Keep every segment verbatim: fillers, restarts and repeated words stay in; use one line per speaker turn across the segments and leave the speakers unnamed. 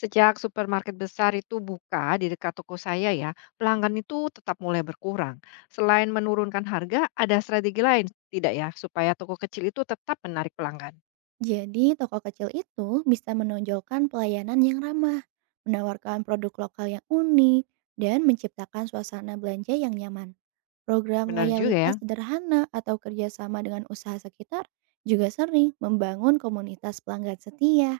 Sejak supermarket besar itu buka di dekat toko saya ya, pelanggan itu tetap mulai berkurang. Selain menurunkan harga, ada strategi lain tidak ya supaya toko kecil itu tetap menarik pelanggan?
Jadi, toko kecil itu bisa menonjolkan pelayanan yang ramah, menawarkan produk lokal yang unik, dan menciptakan suasana belanja yang nyaman. Program
Benar juga ya.
loyalitas sederhana atau kerjasama dengan usaha sekitar juga sering membangun komunitas pelanggan setia.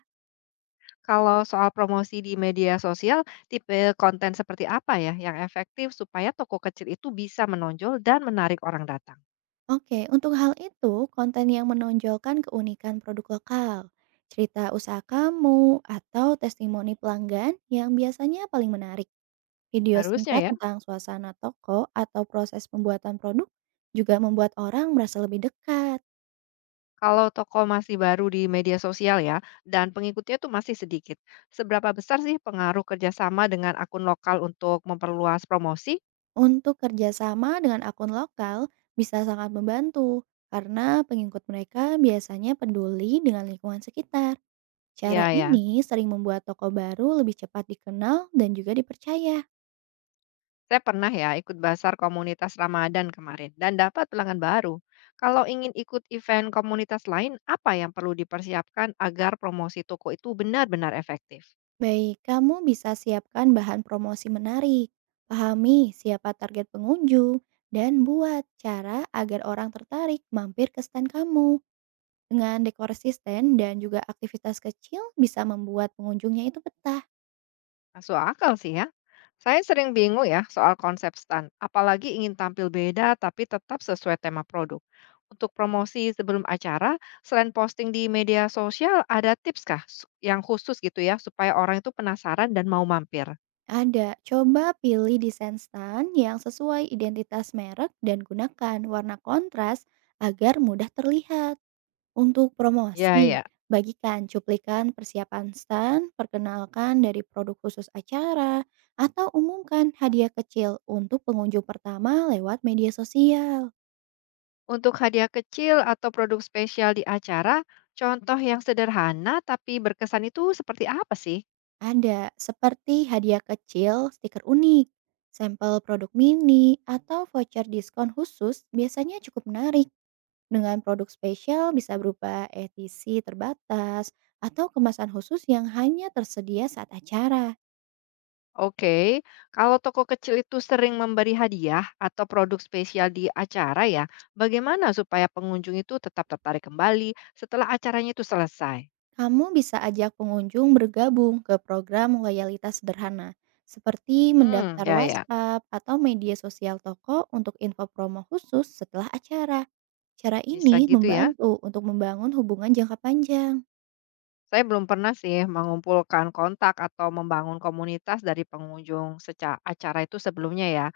Kalau soal promosi di media sosial, tipe konten seperti apa ya yang efektif supaya toko kecil itu bisa menonjol dan menarik orang datang?
Oke, untuk hal itu, konten yang menonjolkan keunikan produk lokal, cerita usaha kamu, atau testimoni pelanggan yang biasanya paling menarik. Video
Harusnya
singkat
ya.
tentang suasana toko atau proses pembuatan produk juga membuat orang merasa lebih dekat.
Kalau toko masih baru di media sosial ya, dan pengikutnya tuh masih sedikit, seberapa besar sih pengaruh kerjasama dengan akun lokal untuk memperluas promosi?
Untuk kerjasama dengan akun lokal bisa sangat membantu karena pengikut mereka biasanya peduli dengan lingkungan sekitar. Cara
Ya ya,
ini sering membuat toko baru lebih cepat dikenal dan juga dipercaya.
saya pernah ya ikut basar komunitas Ramadan kemarin dan dapat pelanggan baru. Kalau ingin ikut event komunitas lain, apa yang perlu dipersiapkan agar promosi toko itu benar-benar efektif?
Baik, kamu bisa siapkan bahan promosi menarik, pahami siapa target pengunjung, dan buat cara agar orang tertarik mampir ke stand kamu. Dengan dekorasi stand dan juga aktivitas kecil bisa membuat pengunjungnya itu betah.
Masuk akal sih ya. Saya sering bingung ya soal konsep stand, apalagi ingin tampil beda tapi tetap sesuai tema produk. Untuk promosi sebelum acara, selain posting di media sosial, ada tips kah su- yang khusus gitu ya supaya orang itu penasaran dan mau mampir?
Ada, coba pilih desain stand yang sesuai identitas merek dan gunakan warna kontras agar mudah terlihat. Untuk
Ya,
promosi,
ya.
bagikan cuplikan persiapan stand, perkenalkan dari produk khusus acara, atau umumkan hadiah kecil untuk pengunjung pertama lewat media sosial.
Untuk hadiah kecil atau produk spesial di acara, contoh yang sederhana tapi berkesan itu seperti apa sih?
Ada, seperti hadiah kecil, stiker unik, sampel produk mini, atau voucher diskon khusus biasanya cukup menarik. Dengan produk spesial bisa berupa edisi terbatas atau kemasan khusus yang hanya tersedia saat acara.
Oke, kalau toko kecil itu sering memberi hadiah atau produk spesial di acara ya, bagaimana supaya pengunjung itu tetap tertarik kembali setelah acaranya itu selesai?
Kamu bisa ajak pengunjung bergabung ke program loyalitas sederhana, seperti
Hmm,
mendaftar
ya ya,
WhatsApp atau media sosial toko untuk info promo khusus setelah acara. Cara
bisa
ini
gitu ya.
membantu untuk membangun hubungan jangka panjang.
Saya belum pernah sih mengumpulkan kontak atau membangun komunitas dari pengunjung secara acara itu sebelumnya ya.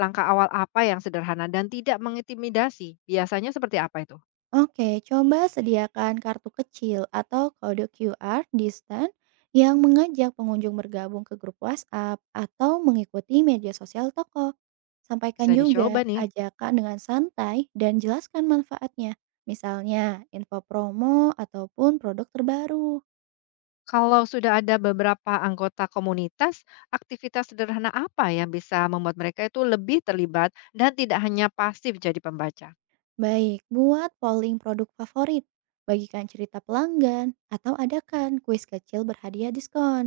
Langkah awal apa yang sederhana dan tidak mengintimidasi? Biasanya seperti apa itu?
Oke, coba sediakan kartu kecil atau kode Q R di stand yang mengajak pengunjung bergabung ke grup WhatsApp atau mengikuti media sosial toko. Sampaikan
Bisa dicoba
juga
nih.
ajakan dengan santai dan jelaskan manfaatnya, misalnya info promo ataupun produk terbaru.
Kalau sudah ada beberapa anggota komunitas, aktivitas sederhana apa yang bisa membuat mereka itu lebih terlibat dan tidak hanya pasif jadi pembaca?
Baik, buat polling produk favorit, bagikan cerita pelanggan, atau adakan kuis kecil berhadiah diskon.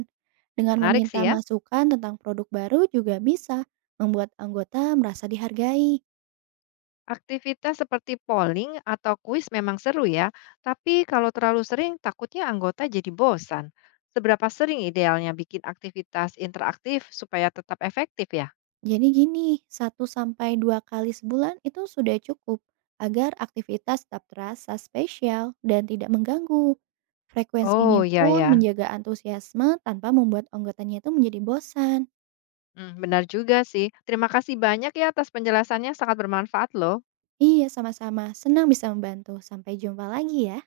Dengan
Menarik sih
meminta
ya.
masukan tentang produk baru juga bisa membuat anggota merasa dihargai.
Aktivitas seperti polling atau kuis memang seru ya, tapi kalau terlalu sering takutnya anggota jadi bosan. Seberapa sering idealnya bikin aktivitas interaktif supaya tetap efektif ya?
Jadi gini, satu sampai dua kali sebulan itu sudah cukup agar aktivitas tetap terasa spesial dan tidak mengganggu. Frekuensi ini
Oh ya
pun
ya,
menjaga antusiasme tanpa membuat anggotanya itu menjadi bosan.
hmm, benar juga sih. Terima kasih banyak ya atas penjelasannya, sangat bermanfaat loh.
Iya, sama-sama. Senang bisa membantu. Sampai jumpa lagi ya.